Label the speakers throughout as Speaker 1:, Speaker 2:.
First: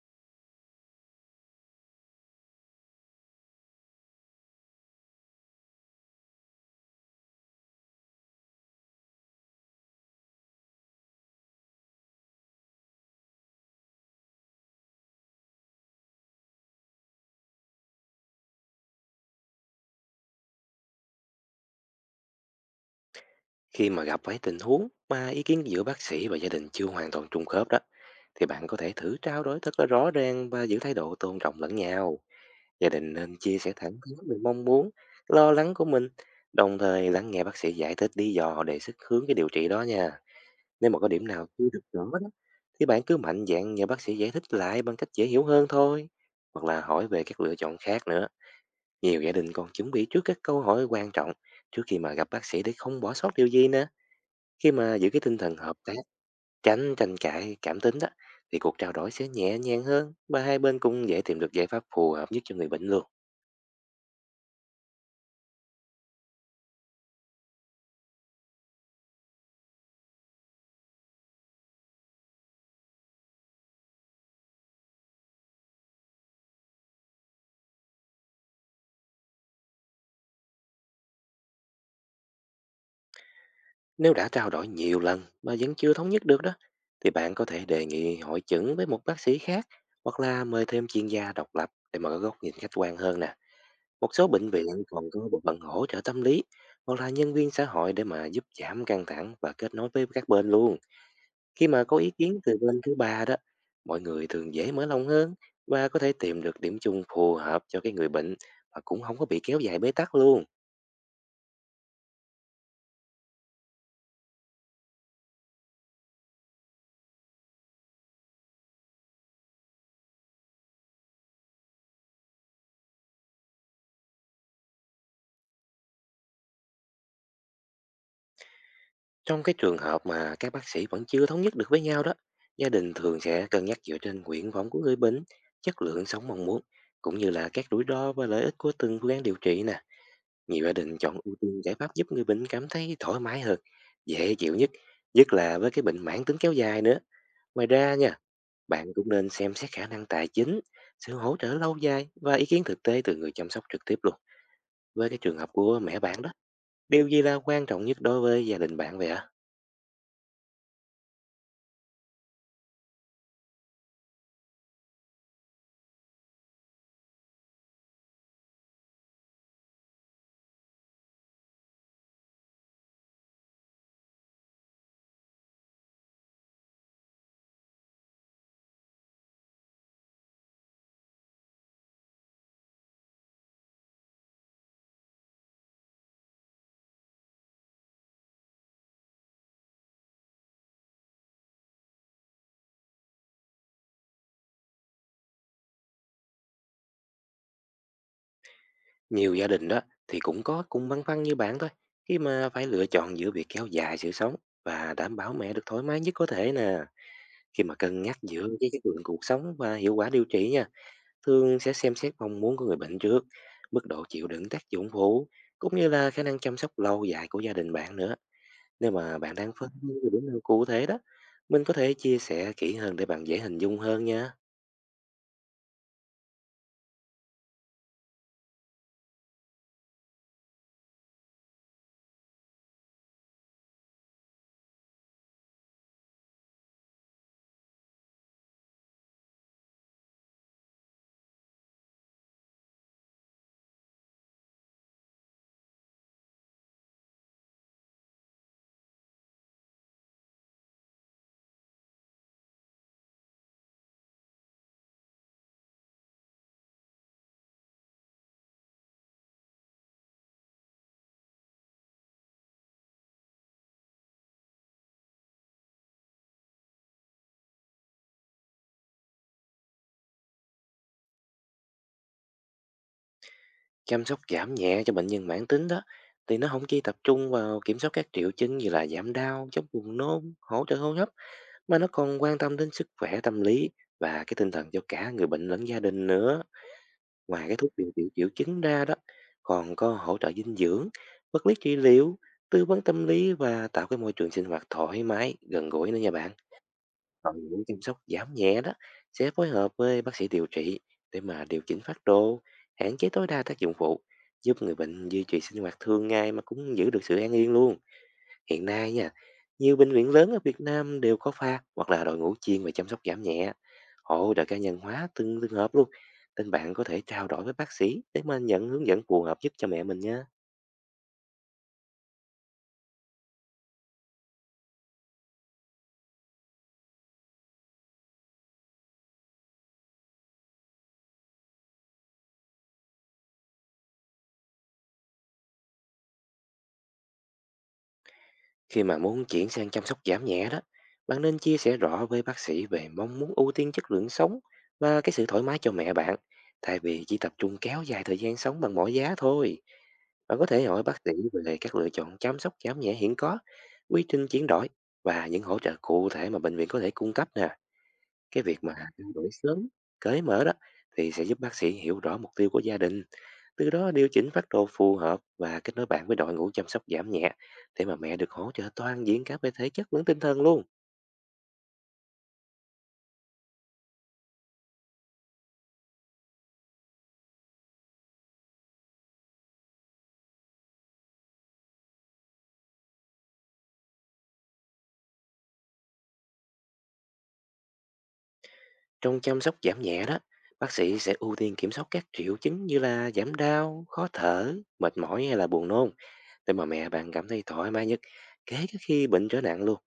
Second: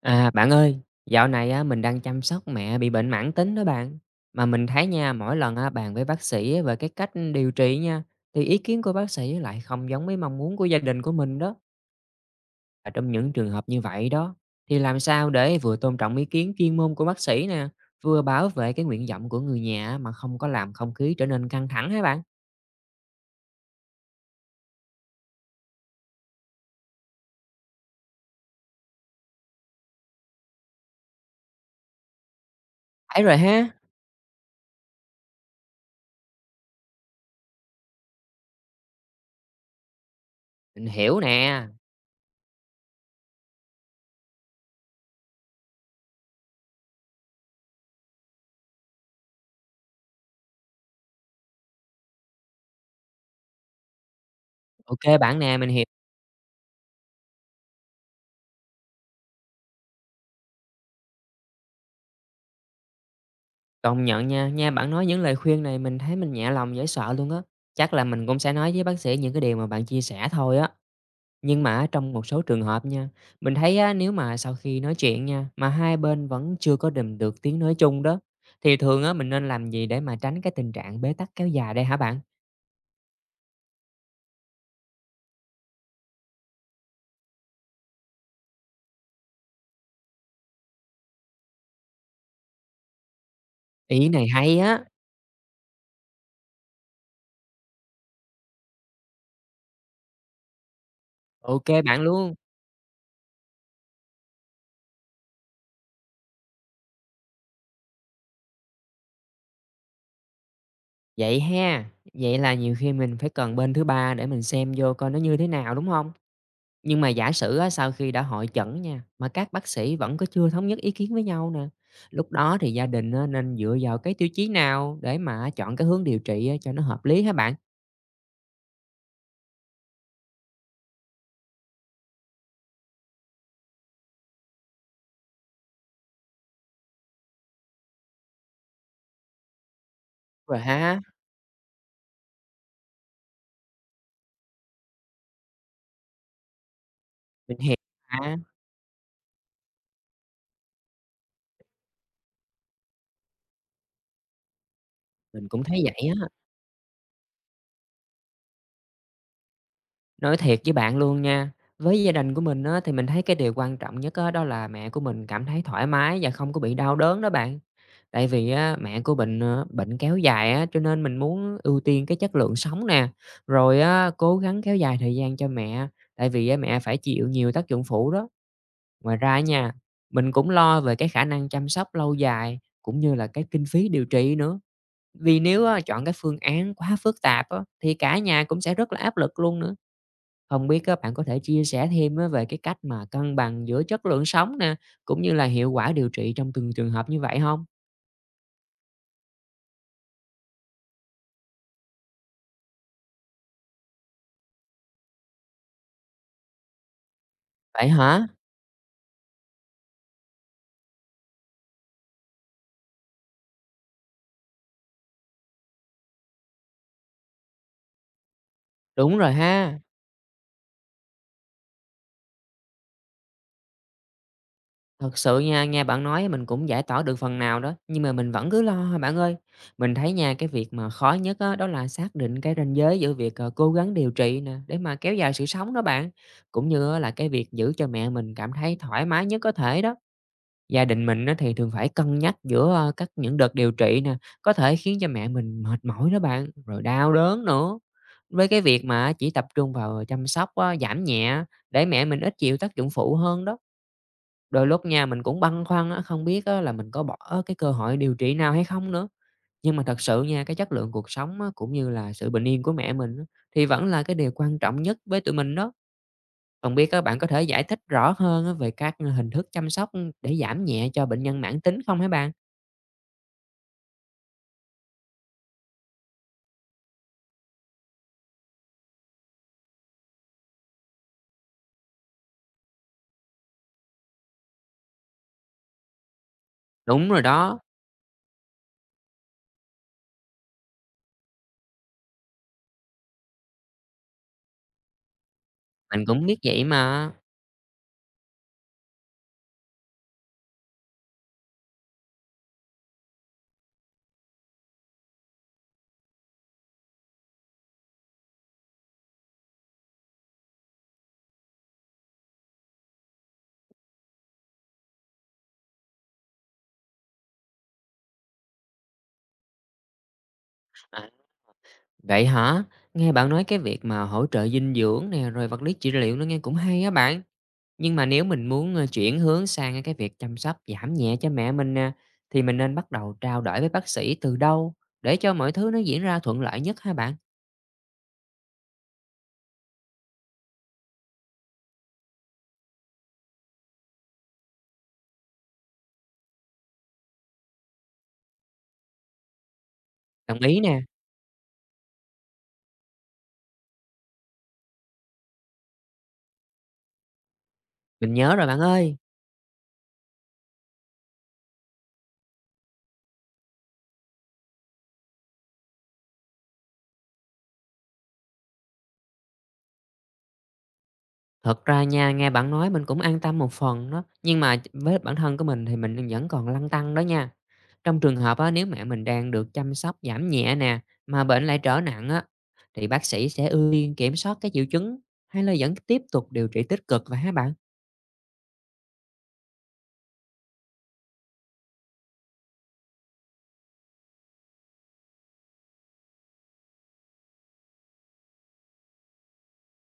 Speaker 1: À, bạn ơi, dạo này á, mình đang chăm sóc mẹ bị bệnh mãn tính đó bạn. Mà mình thấy nha, mỗi lần á, bàn với bác sĩ á, về cái cách điều trị nha, thì ý kiến của bác sĩ lại không giống với mong muốn của gia đình của mình đó. Và trong những trường hợp như vậy đó, thì làm sao để vừa tôn trọng ý kiến chuyên môn của bác sĩ nè, vừa bảo vệ cái nguyện vọng của người nhà á, mà không có làm không khí trở nên căng thẳng hả bạn?
Speaker 2: Khi mà gặp phải tình huống mà ý kiến giữa bác sĩ và gia đình chưa hoàn toàn trùng khớp đó, thì bạn có thể thử trao đổi thật là rõ ràng và giữ thái độ tôn trọng lẫn nhau. Gia đình
Speaker 1: Phải rồi
Speaker 2: nên chia
Speaker 1: ha,
Speaker 2: sẻ thẳng thắn về mong muốn, lo lắng của mình, đồng thời lắng nghe bác sĩ giải thích lý do để sức hướng cái điều trị đó nha.
Speaker 1: mình
Speaker 2: Nếu mà có
Speaker 1: hiểu
Speaker 2: điểm nào chưa
Speaker 1: nè.
Speaker 2: được rõ đó, thì bạn cứ mạnh dạn nhờ bác sĩ giải thích lại bằng cách dễ hiểu hơn thôi, hoặc là hỏi về các lựa chọn khác nữa. Nhiều gia đình còn chuẩn bị trước các câu hỏi quan trọng trước khi mà gặp bác sĩ để không bỏ sót điều gì nữa. Khi mà
Speaker 1: Ok
Speaker 2: giữ cái tinh
Speaker 1: bạn
Speaker 2: thần
Speaker 1: nè, mình
Speaker 2: hợp
Speaker 1: hiểu.
Speaker 2: tác, tránh tranh cãi, cảm tính đó, thì cuộc trao đổi sẽ nhẹ nhàng hơn và hai bên cũng dễ tìm được giải pháp phù hợp nhất cho người bệnh luôn.
Speaker 1: Công nhận nha, bạn nói những lời khuyên này mình thấy mình nhẹ lòng dễ sợ luôn á. Chắc là mình cũng sẽ nói với bác sĩ những cái điều mà bạn chia sẻ thôi á. Nhưng mà á, trong một số trường hợp nha, mình thấy á, nếu mà sau khi nói chuyện nha, mà hai bên vẫn chưa có đùm được tiếng nói chung đó, thì thường á, mình nên làm gì để mà tránh cái tình trạng bế tắc kéo dài đây hả bạn?
Speaker 2: Nếu đã trao đổi nhiều lần mà vẫn chưa thống nhất được đó, thì bạn có thể đề nghị hội chẩn với một bác sĩ khác hoặc là mời thêm chuyên gia độc lập để mà có góc nhìn khách quan hơn nè.
Speaker 1: Ý
Speaker 2: Một
Speaker 1: này
Speaker 2: số bệnh
Speaker 1: hay
Speaker 2: viện
Speaker 1: á,
Speaker 2: còn có bộ phận hỗ trợ tâm lý hoặc là nhân viên xã hội để mà giúp giảm căng thẳng và kết nối với các bên luôn.
Speaker 1: ok
Speaker 2: Khi mà có
Speaker 1: bạn
Speaker 2: ý
Speaker 1: luôn.
Speaker 2: kiến từ bên thứ ba đó, mọi người thường dễ mở lòng hơn và có thể tìm được điểm chung phù hợp cho cái người bệnh, và cũng không có bị kéo dài bế tắc luôn.
Speaker 1: Vậy ha, vậy là nhiều khi mình phải cần bên thứ ba để mình xem vô coi nó như thế nào đúng không? Nhưng mà giả sử á, sau khi đã hội chẩn nha, mà các bác sĩ vẫn có chưa thống nhất ý kiến với nhau nè, lúc đó thì gia đình á, nên dựa vào cái tiêu chí nào để mà chọn cái hướng điều trị á, cho nó hợp lý hả bạn?
Speaker 2: Trong cái trường hợp mà các bác sĩ vẫn chưa thống nhất được với nhau đó, gia đình thường sẽ cân nhắc dựa trên nguyện vọng của người bệnh, chất lượng sống mong muốn, cũng như là các rủi ro và lợi ích của từng phương án điều trị nè.
Speaker 1: Rồi
Speaker 2: Nhiều gia đình
Speaker 1: ha.
Speaker 2: chọn ưu tiên giải pháp giúp người bệnh cảm thấy thoải mái hơn, dễ chịu nhất, nhất là với cái bệnh mãn tính kéo dài nữa.
Speaker 1: Mình
Speaker 2: Ngoài
Speaker 1: hiểu
Speaker 2: ra nha,
Speaker 1: mà,
Speaker 2: bạn cũng nên xem xét khả năng tài chính, sự hỗ trợ lâu dài và ý kiến thực tế từ người chăm sóc trực tiếp luôn. Với cái trường
Speaker 1: mình
Speaker 2: hợp
Speaker 1: cũng
Speaker 2: của
Speaker 1: thấy
Speaker 2: mẹ
Speaker 1: vậy
Speaker 2: bạn
Speaker 1: á.
Speaker 2: đó, điều gì là quan trọng nhất đối với gia đình bạn vậy ạ?
Speaker 1: Nói thiệt với bạn luôn nha, với gia đình của mình á, thì mình thấy cái điều quan trọng nhất á, đó là mẹ của mình cảm thấy thoải mái và không có bị đau đớn đó bạn. Tại vì á, mẹ của bệnh, bệnh kéo dài á, cho nên mình muốn ưu tiên cái chất lượng sống nè, rồi á, cố gắng kéo dài thời gian cho mẹ, tại vì á, mẹ phải chịu nhiều tác dụng phụ đó. Ngoài ra nha, mình cũng lo về cái khả năng chăm sóc lâu dài, cũng như là cái kinh phí điều trị nữa. Vì nếu á, chọn cái phương án quá phức tạp á, thì cả nhà cũng sẽ rất là áp lực luôn nữa. Không biết các bạn có thể chia sẻ thêm á, về cái cách mà cân bằng giữa chất lượng sống nè, cũng như là hiệu quả điều trị trong từng trường hợp như vậy không?
Speaker 2: Nhiều gia đình đó thì cũng có cùng băn khoăn như bạn thôi, khi mà phải lựa chọn giữa việc kéo dài sự sống và đảm bảo mẹ được thoải mái nhất có thể nè. Khi mà
Speaker 1: Vậy
Speaker 2: cân nhắc
Speaker 1: hả?
Speaker 2: giữa cái chất lượng cuộc sống và hiệu quả điều trị nha, thường sẽ xem xét mong muốn của người bệnh trước, mức độ chịu đựng tác dụng phụ, cũng như là khả năng chăm sóc lâu dài của gia đình bạn nữa. Nếu
Speaker 1: Đúng
Speaker 2: mà
Speaker 1: rồi
Speaker 2: bạn đang phân
Speaker 1: ha.
Speaker 2: vân về điểm nào cụ thể đó, mình có thể chia sẻ kỹ hơn để bạn dễ hình dung hơn nha.
Speaker 1: Thật sự nha, nghe bạn nói mình cũng giải tỏa được phần nào đó, nhưng mà mình vẫn cứ lo thôi bạn ơi. Mình thấy nha, cái việc mà khó nhất á, đó là xác định cái ranh giới giữa việc, cố gắng điều trị nè, để mà kéo dài sự sống đó bạn, cũng như á là cái việc giữ cho mẹ mình cảm thấy thoải mái nhất có thể đó. Gia đình mình á thì thường phải cân nhắc giữa, các những đợt điều trị nè, có thể khiến cho mẹ mình mệt mỏi đó bạn, rồi đau đớn nữa. Với cái việc mà chỉ tập trung vào chăm sóc á, giảm nhẹ để mẹ mình ít chịu tác dụng phụ hơn đó. Đôi lúc nha, mình cũng băn khoăn á, không biết á là mình có bỏ cái cơ hội điều trị nào hay không nữa. Nhưng mà thật sự nha, cái chất lượng cuộc sống á, cũng như là sự bình yên của mẹ mình á, thì vẫn là cái điều quan trọng nhất với tụi mình đó. Không biết các bạn có thể giải thích rõ hơn á, về các hình thức chăm sóc để giảm nhẹ cho bệnh nhân mãn tính không hả bạn?
Speaker 2: Chăm sóc giảm nhẹ cho bệnh nhân mãn tính đó, thì nó không chỉ tập trung vào kiểm soát các triệu chứng như là giảm đau, chống buồn nôn, hỗ trợ hô hấp, mà nó còn quan tâm đến sức khỏe tâm lý và cái tinh thần cho cả người bệnh lẫn gia đình nữa.
Speaker 1: Đúng rồi
Speaker 2: Ngoài cái
Speaker 1: đó,
Speaker 2: thuốc điều trị triệu chứng ra đó, còn có hỗ trợ dinh dưỡng, vật lý trị liệu, tư vấn tâm lý và tạo cái môi trường sinh hoạt thoải mái, gần gũi nữa
Speaker 1: mình
Speaker 2: nha
Speaker 1: cũng
Speaker 2: bạn.
Speaker 1: biết vậy mà.
Speaker 2: Đội ngũ chăm sóc giảm nhẹ đó sẽ phối hợp với bác sĩ điều trị để mà điều chỉnh phác đồ, hạn chế tối đa tác dụng phụ, giúp người bệnh duy trì sinh hoạt thường ngày mà cũng giữ được sự an yên luôn. Hiện nay nha, nhiều bệnh viện lớn ở Việt Nam đều có pha hoặc là đội ngũ chuyên về chăm sóc giảm nhẹ, hỗ trợ cá nhân hóa từng trường hợp luôn. Nên bạn có thể trao đổi với bác sĩ để mà nhận hướng dẫn phù hợp nhất cho mẹ mình nha.
Speaker 1: À, vậy hả? Nghe bạn nói cái việc mà hỗ trợ dinh dưỡng nè, rồi vật lý trị liệu nó nghe cũng hay á bạn. Nhưng mà nếu mình muốn, chuyển hướng sang cái việc chăm sóc giảm nhẹ cho mẹ mình nè, thì mình nên bắt đầu trao đổi với bác sĩ từ đâu để cho mọi thứ nó diễn ra thuận lợi nhất ha bạn?
Speaker 2: Khi mà muốn chuyển sang chăm sóc giảm nhẹ đó, bạn nên chia sẻ rõ với bác sĩ về mong muốn ưu tiên chất lượng sống và cái sự thoải mái cho mẹ bạn, thay vì chỉ tập trung kéo dài thời gian sống bằng mọi giá thôi.
Speaker 1: Đồng
Speaker 2: Bạn có
Speaker 1: ý
Speaker 2: thể
Speaker 1: nè,
Speaker 2: hỏi bác sĩ về các lựa chọn chăm sóc giảm nhẹ hiện có, quy trình chuyển đổi và những hỗ trợ cụ thể mà bệnh viện có thể cung cấp nè.
Speaker 1: mình nhớ
Speaker 2: Cái
Speaker 1: rồi bạn
Speaker 2: việc mà
Speaker 1: ơi.
Speaker 2: trao đổi sớm, cởi mở đó thì sẽ giúp bác sĩ hiểu rõ mục tiêu của gia đình, từ đó điều chỉnh phác đồ phù hợp và kết nối bạn với đội ngũ chăm sóc giảm nhẹ để mà mẹ được hỗ trợ toàn diện cả về thể chất lẫn tinh thần luôn.
Speaker 1: Thật ra nha, nghe bạn nói mình cũng an tâm một phần đó, nhưng mà với bản thân của mình thì mình vẫn còn lăn tăn đó nha. Trong trường hợp á, nếu mẹ mình đang được chăm sóc giảm nhẹ nè, mà bệnh lại trở nặng á, thì bác sĩ sẽ ưu tiên kiểm soát cái triệu chứng hay là vẫn tiếp tục điều trị tích cực vậy hả bạn?
Speaker 2: Trong chăm sóc giảm nhẹ đó, bác sĩ sẽ ưu tiên kiểm soát các triệu chứng như là giảm đau, khó thở, mệt mỏi hay là buồn nôn để mà mẹ bạn cảm thấy thoải mái nhất, kể cả khi bệnh trở nặng luôn.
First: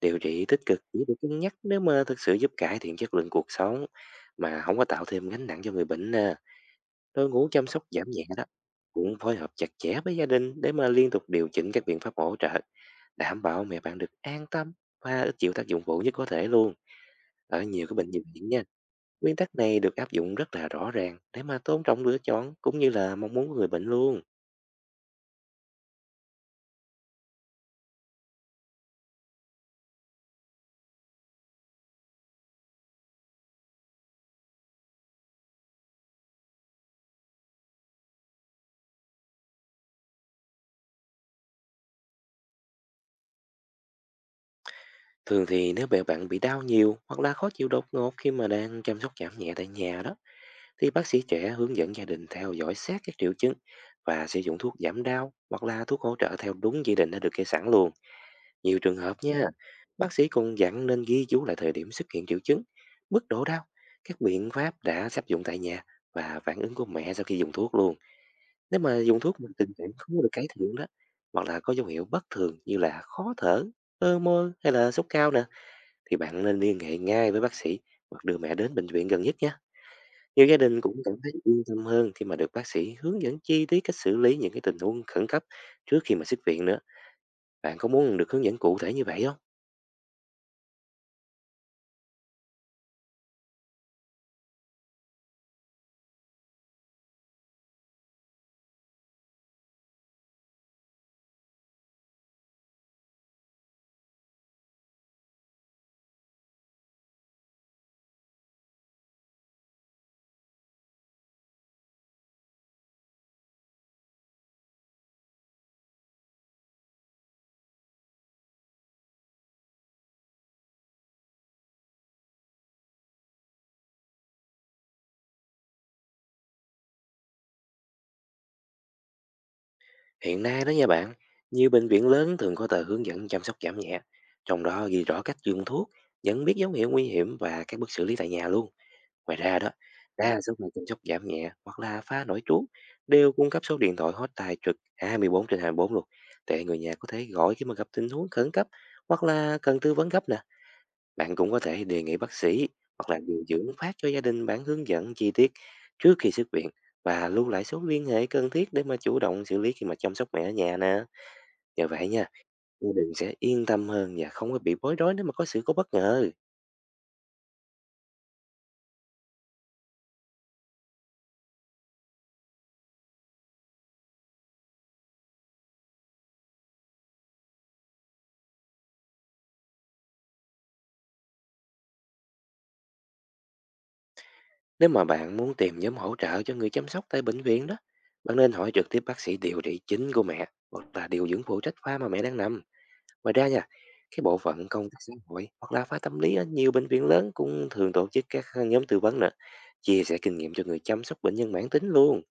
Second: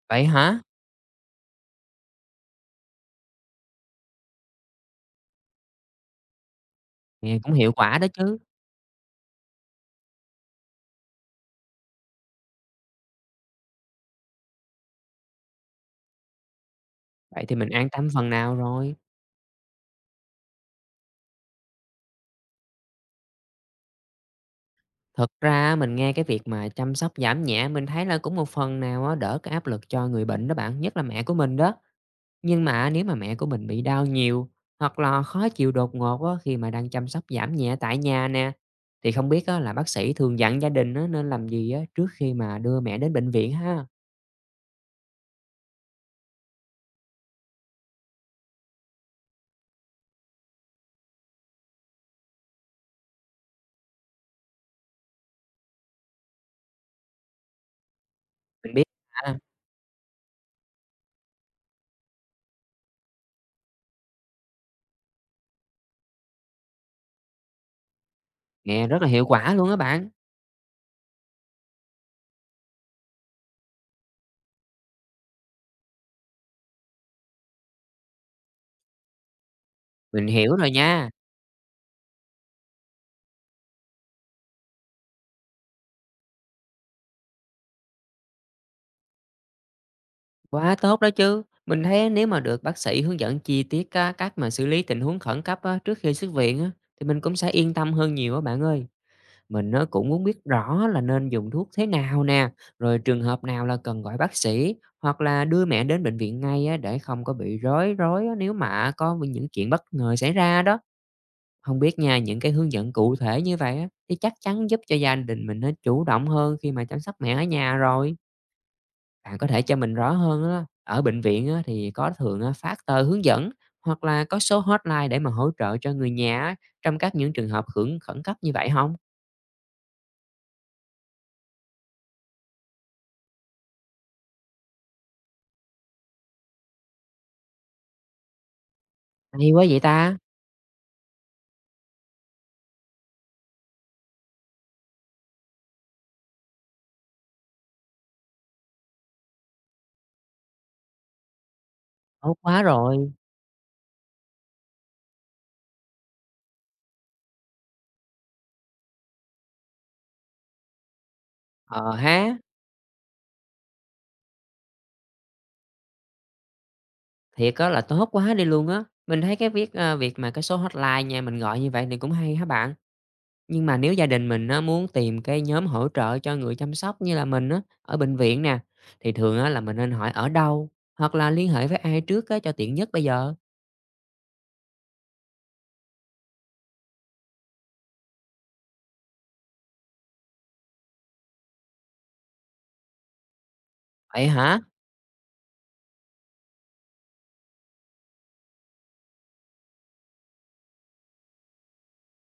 Speaker 2: Điều
Speaker 1: Vậy
Speaker 2: trị
Speaker 1: hả?
Speaker 2: tích cực chỉ được cân nhắc nếu mà thực sự giúp cải thiện chất lượng cuộc sống mà không có tạo thêm gánh nặng cho người bệnh nè. Đội
Speaker 1: Nghe
Speaker 2: ngũ
Speaker 1: cũng
Speaker 2: chăm
Speaker 1: hiệu
Speaker 2: sóc
Speaker 1: quả đó
Speaker 2: giảm nhẹ
Speaker 1: chứ,
Speaker 2: đó cũng phối hợp chặt chẽ với gia đình để mà liên tục điều chỉnh các biện pháp hỗ trợ, đảm bảo mẹ bạn được an tâm và ít chịu tác dụng phụ nhất có thể luôn.
Speaker 1: vậy thì
Speaker 2: Ở
Speaker 1: mình
Speaker 2: nhiều
Speaker 1: an
Speaker 2: cái
Speaker 1: tâm
Speaker 2: bệnh viện
Speaker 1: phần nào
Speaker 2: nha,
Speaker 1: rồi.
Speaker 2: nguyên tắc này được áp dụng rất là rõ ràng để mà tôn trọng lựa chọn cũng như là mong muốn của người bệnh luôn.
Speaker 1: Thật ra á, mình nghe cái việc mà chăm sóc giảm nhẹ mình thấy là cũng một phần nào á đỡ cái áp lực cho người bệnh đó bạn, nhất là mẹ của mình đó. Nhưng mà nếu mà mẹ của mình bị đau nhiều hoặc là khó chịu đột ngột á khi mà đang chăm sóc giảm nhẹ tại nhà nè, thì không biết á là bác sĩ thường dặn gia đình á nên làm gì á trước khi mà đưa mẹ đến bệnh viện ha?
Speaker 2: Thường thì nếu mẹ bạn bị đau nhiều hoặc là khó chịu đột ngột khi mà đang chăm sóc giảm nhẹ tại nhà đó, thì bác sĩ trẻ hướng dẫn gia đình theo dõi sát các triệu chứng và sử dụng thuốc giảm đau hoặc là thuốc hỗ trợ theo đúng chỉ định đã được kê sẵn luôn.
Speaker 1: Mình
Speaker 2: Nhiều
Speaker 1: biết
Speaker 2: trường hợp
Speaker 1: ha,
Speaker 2: nha, bác sĩ cũng dặn nên ghi chú lại thời điểm xuất hiện triệu chứng, mức độ đau, các biện pháp đã sắp dụng tại nhà và phản ứng của mẹ sau khi dùng thuốc luôn. Nếu
Speaker 1: nghe
Speaker 2: mà
Speaker 1: rất là
Speaker 2: dùng
Speaker 1: hiệu
Speaker 2: thuốc mà
Speaker 1: quả luôn
Speaker 2: tình
Speaker 1: á
Speaker 2: trạng
Speaker 1: bạn.
Speaker 2: không có được cải thiện đó, hoặc là có dấu hiệu bất thường như là khó thở, ơ môi hay là sốt cao nè, thì bạn nên liên hệ ngay với bác sĩ hoặc đưa mẹ đến bệnh viện gần nhất nha.
Speaker 1: Mình
Speaker 2: Nhiều
Speaker 1: hiểu
Speaker 2: gia
Speaker 1: rồi
Speaker 2: đình cũng
Speaker 1: nha.
Speaker 2: cảm thấy yên tâm hơn khi mà được bác sĩ hướng dẫn chi tiết cách xử lý những cái tình huống khẩn cấp trước khi mà xuất viện nữa. Bạn có muốn được hướng dẫn cụ thể như vậy không?
Speaker 1: Quá tốt đó chứ. Mình thấy nếu mà được bác sĩ hướng dẫn chi tiết á, cách mà xử lý tình huống khẩn cấp á, trước khi xuất viện á, thì mình cũng sẽ yên tâm hơn nhiều á bạn ơi. Mình nó cũng muốn biết rõ là nên dùng thuốc thế nào nè, rồi trường hợp nào là cần gọi bác sĩ hoặc là đưa mẹ đến bệnh viện ngay á, để không có bị rối rối á, nếu mà có những chuyện bất ngờ xảy ra đó. Không biết nha, những cái hướng dẫn cụ thể như vậy á, thì chắc chắn giúp cho gia đình mình nó chủ động hơn khi mà chăm sóc mẹ ở nhà rồi. Bạn có thể cho mình rõ hơn á, ở bệnh viện á, thì có thường á, phát tờ hướng dẫn hoặc là có số hotline để mà hỗ trợ cho người nhà á, trong các những trường hợp khẩn khẩn cấp như vậy không?
Speaker 2: Hiện nay đó nha bạn, nhiều bệnh viện lớn thường có tờ hướng dẫn chăm sóc giảm nhẹ, trong đó ghi rõ cách dùng thuốc, nhận biết dấu hiệu nguy hiểm và các bước xử lý tại nhà luôn. Ngoài
Speaker 1: Hay
Speaker 2: ra
Speaker 1: quá
Speaker 2: đó,
Speaker 1: vậy ta,
Speaker 2: đa số người chăm sóc giảm nhẹ hoặc là phá nổi trú đều cung cấp số điện thoại hotline trực 24 trên 24 luôn, để người nhà có thể gọi khi mà gặp tình huống khẩn cấp hoặc là cần tư vấn gấp nè. Bạn cũng có thể đề nghị
Speaker 1: tốt
Speaker 2: bác
Speaker 1: quá
Speaker 2: sĩ
Speaker 1: rồi.
Speaker 2: hoặc là điều dưỡng phát cho gia đình bản hướng dẫn chi tiết trước khi xuất viện và lưu lại số liên hệ cần thiết để mà chủ động xử lý khi mà chăm sóc mẹ ở nhà nè. Nhờ
Speaker 1: Ờ
Speaker 2: vậy nha,
Speaker 1: ha,
Speaker 2: gia đình sẽ yên tâm hơn và không có bị bối rối nếu mà có sự cố bất ngờ.
Speaker 1: thiệt á là tốt quá đi luôn á. Mình thấy cái việc mà cái số hotline nhà mình gọi như vậy thì cũng hay hả bạn. Nhưng mà nếu gia đình mình á, muốn tìm cái nhóm hỗ trợ cho người chăm sóc như là mình á, ở bệnh viện nè, thì thường á, là mình nên hỏi ở đâu hoặc là liên hệ với ai trước á, cho tiện nhất bây giờ.
Speaker 2: Nếu mà bạn muốn tìm nhóm hỗ trợ cho người chăm sóc tại bệnh viện đó, bạn nên hỏi trực tiếp bác sĩ điều trị chính của mẹ hoặc là điều dưỡng phụ trách khoa mà mẹ đang nằm. Ngoài ra nha, cái
Speaker 1: Vậy
Speaker 2: bộ
Speaker 1: hả?
Speaker 2: phận công tác xã hội hoặc là khoa tâm lý ở nhiều bệnh viện lớn cũng thường tổ chức các nhóm tư vấn nữa, chia sẻ kinh nghiệm cho người chăm sóc bệnh nhân mãn tính luôn.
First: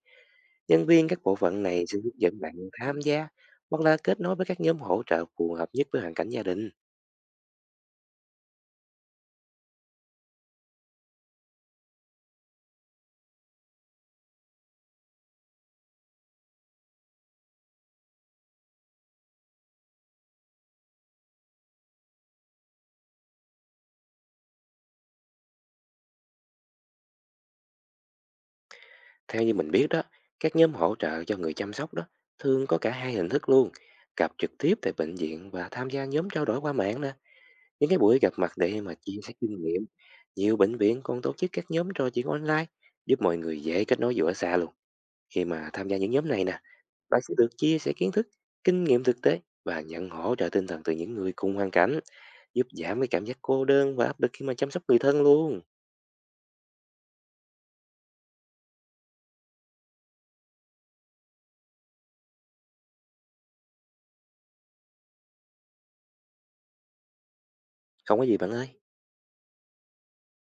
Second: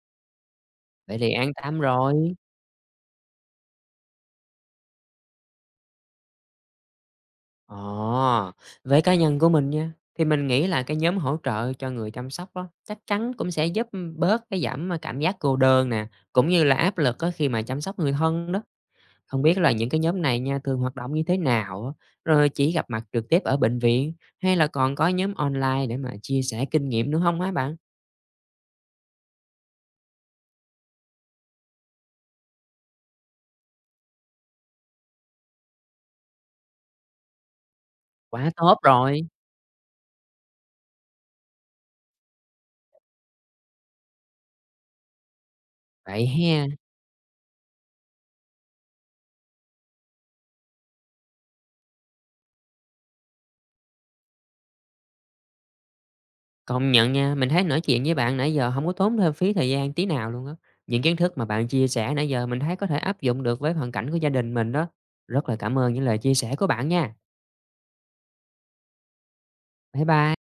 Speaker 2: Nhân viên
Speaker 1: Vậy
Speaker 2: các
Speaker 1: thì
Speaker 2: bộ
Speaker 1: an
Speaker 2: phận
Speaker 1: tâm
Speaker 2: này sẽ hướng
Speaker 1: rồi.
Speaker 2: dẫn bạn tham gia hoặc là kết nối với các nhóm hỗ trợ phù hợp nhất với hoàn cảnh gia đình.
Speaker 1: Ờ, với cá nhân của mình nha, thì mình nghĩ là cái nhóm hỗ trợ cho người chăm sóc đó chắc chắn cũng sẽ giúp bớt cái cảm giác cô đơn nè, cũng như là áp lực á khi mà chăm sóc người thân đó. Không biết là những cái nhóm này nha, thường hoạt động như thế nào á? Rồi chỉ gặp mặt trực tiếp ở bệnh viện, hay là còn có nhóm online để mà chia sẻ kinh nghiệm nữa không hả bạn?
Speaker 2: Theo như mình biết đó, các nhóm hỗ trợ cho người chăm sóc đó thường có cả hai hình thức luôn, gặp trực tiếp tại bệnh viện và tham gia nhóm trao đổi qua mạng nè. Những cái buổi gặp
Speaker 1: Quá
Speaker 2: mặt
Speaker 1: tốt
Speaker 2: để mà chia
Speaker 1: rồi!
Speaker 2: sẻ kinh nghiệm, nhiều bệnh viện còn tổ chức các nhóm trò chuyện online giúp mọi người dễ kết nối dù ở xa luôn. Khi mà tham gia những
Speaker 1: Vậy
Speaker 2: nhóm này nè,
Speaker 1: ha.
Speaker 2: bạn sẽ được chia sẻ kiến thức, kinh nghiệm thực tế và nhận hỗ trợ tinh thần từ những người cùng hoàn cảnh, giúp giảm cái cảm giác cô đơn và áp lực khi mà chăm sóc người thân luôn.
Speaker 1: Công nhận nha, mình thấy nói chuyện với bạn nãy giờ không có tốn thêm phí thời gian tí nào luôn á. Những kiến thức mà bạn chia sẻ nãy giờ mình thấy có thể áp dụng được với hoàn cảnh của gia đình mình đó. Rất là cảm ơn những lời chia sẻ của bạn nha.
Speaker 2: Không có gì bạn ơi.
Speaker 1: Bye bye.